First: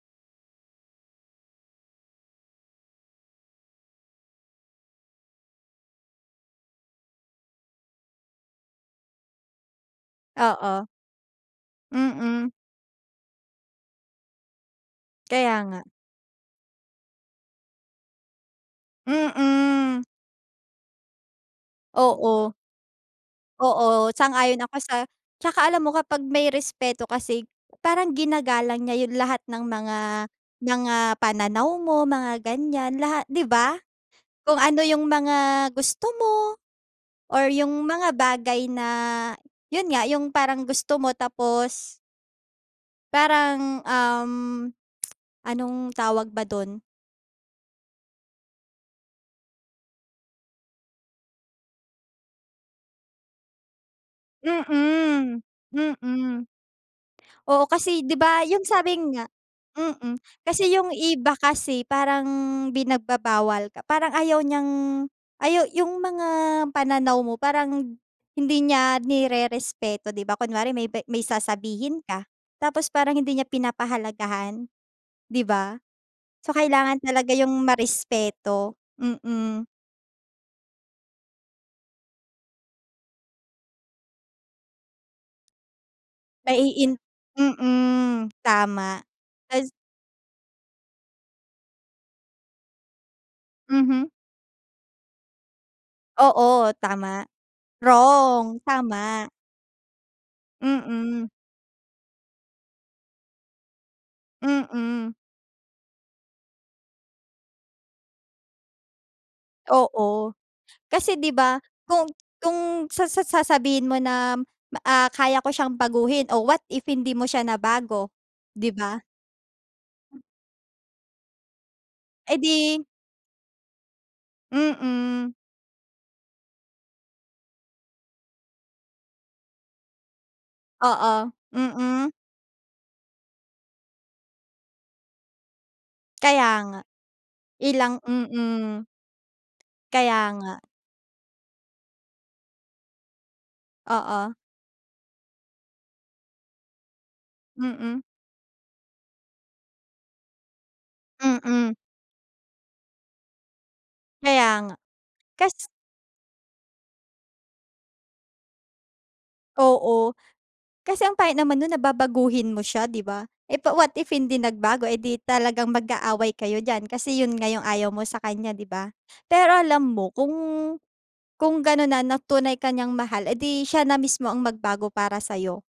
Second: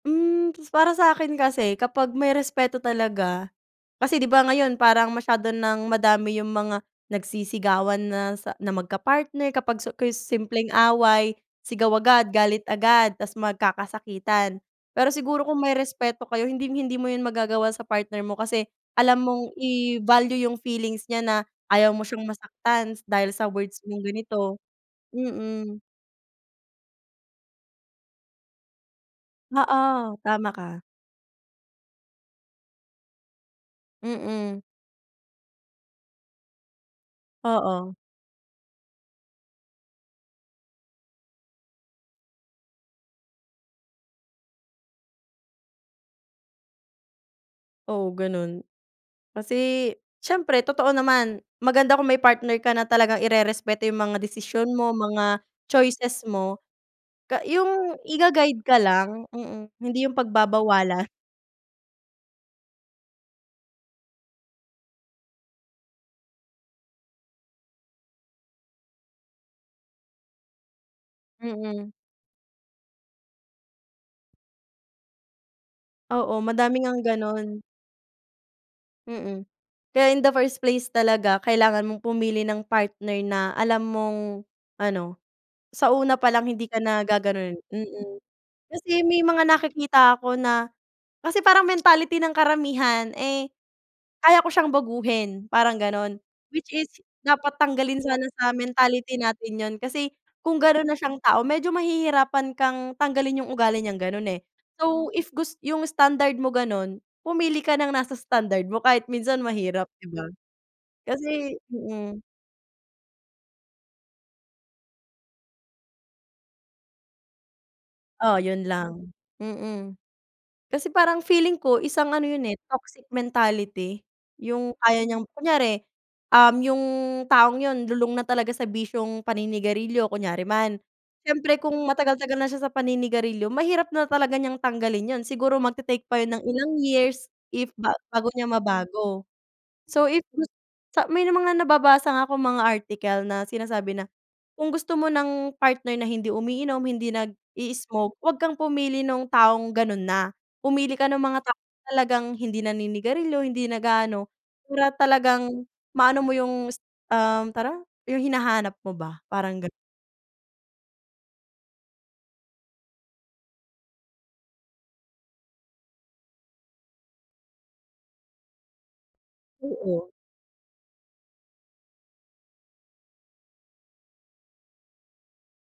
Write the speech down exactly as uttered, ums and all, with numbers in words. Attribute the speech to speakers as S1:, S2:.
S1: Hmm, ta's para sa'kin kasi kapag may respeto talaga kasi, di ba, ngayon parang masyado ng madami yung mga nagsisigawan na sa na magkapartner kapag su kris simpleng
S2: Oo.
S1: away, sigaw agad,
S2: Mm.
S1: galit agad, ta's magkakasakitan. Pero siguro
S2: Kaya
S1: kung may
S2: nga.
S1: respeto kayo hinding-hindi mo yun magagawa sa partner mo kasi, alam mong
S2: Mm.
S1: i-value yung feelings niya na, ayaw mo siyang
S2: Oo.
S1: masaktan dahil sa words
S2: Oo,
S1: mong ganito.
S2: sang-ayon ako sa tsaka
S1: Mm.
S2: alam mo kapag may respeto kasi parang ginagalang niya yun lahat ng
S1: Oo,
S2: mga
S1: tama ka.
S2: mga pananaw mo, mga ganyan, laha di ba? Kung
S1: Mm.
S2: ano yung mga gusto mo, or yung
S1: Oo.
S2: mga bagay na yun nga, yung parang gusto mo tapos parang, um, anong tawag ba do'n?
S1: Oo, gano'n. Kasi, siyempre totoo naman, maganda kung may partner ka na talagang irerespeto yung mga desisyon mo,
S2: Mm.
S1: mga choices
S2: Mm.
S1: mo, ka
S2: Oo,
S1: yung
S2: kasi di ba
S1: iga-guide
S2: yung
S1: ka
S2: sabi
S1: lang,
S2: nga
S1: mm, hindi yung
S2: mm. Kasi yung
S1: pagbabawalan.
S2: iba kasi parang binagbabawal ka, parang ayaw niyang ayaw yung mga pananaw mo parang hindi niya nirerespeto, di ba? Kunwari may ba may
S1: Mm.
S2: sasabihin ka, tapos parang hindi niya pinapahalagahan, di ba?
S1: Oo,
S2: So
S1: madami
S2: kailangan
S1: ngang
S2: talaga yung
S1: gano'n.
S2: marespeto.
S1: Mm.
S2: Mm.
S1: Kaya in the first place talaga kailangan mong pumili ng partner na alam mong, ano, sa una palang hindi ka
S2: Maiin
S1: na gaganonin. Mm.
S2: mm, tama.
S1: Kasi may mga
S2: Ta's
S1: nakikita ako na kasi parang mentality ng karamihan, eh,
S2: Mhm.
S1: kaya ko siyang baguhin parang gano'n, which
S2: Oo,
S1: is
S2: tama.
S1: dapat tanggalin sana sa
S2: Wrong,
S1: mentality
S2: tama.
S1: natin yun kasi kung gano'n na siyang
S2: Mm.
S1: tao, medyo mahihirapan kang tanggalin yung ugali niyang gano'n, eh. So
S2: Mm.
S1: if gus yung standard mo gano'n, pumili ka ng nasa standard mo kahit minsan mahirap, di ba?
S2: Oo. Kasi di ba
S1: Kasi
S2: kung
S1: mm.
S2: kung sa sa sasabihin mo na, ah, kaya ko siyang baguhin, oh, what if hindi mo siya nabago?
S1: Oh, yun
S2: Di ba?
S1: lang. Mm. Kasi parang feeling ko isang ano
S2: Eh
S1: yun, eh,
S2: di
S1: toxic mentality, yung kaya niyang
S2: Mm.
S1: kunyari, um, yung taong yun lulong na talaga sa bisyong paninigarilyo kunyari man.
S2: Oo.
S1: Siyempre kung
S2: Mm.
S1: matagal-tagal na siya sa paninigarilyo, mahirap na talaga niyang tanggalin yun. Siguro mag-te-take pa yun ng
S2: Kaya
S1: ilang
S2: nga.
S1: years if ba
S2: Ilang
S1: bago niya
S2: mm.
S1: mabago. So
S2: Kaya
S1: if gus
S2: nga.
S1: sa may mga nababasa nga akong mga article na sinasabi na,
S2: Oo.
S1: kung gusto mo ng partner na hindi umiinom, hindi
S2: Mm.
S1: nag-i-smoke, huwag kang pumili no'ng taong gano'n na. Pumili ka no'ng mga tao
S2: Mm.
S1: talagang hindi naninigarilyo, hindi nag-aano,
S2: Kaya nga.
S1: para talagang
S2: Kas
S1: maano mo yung s um, tara Yung hinahanap mo ba, parang gan
S2: Oo. Kasi ang pangit naman no'n na babaguhin mo siya, di ba? Eh, pa what if hindi nagbago? Eh di talagang mag-aaway kayo diyan kasi yun nga yung ayaw mo sa kanya, di ba? Pero alam mo
S1: Oo.
S2: kung kung gano'n na na tunay ka niyang mahal, edi siya na mismo ang magbago para sa'yo.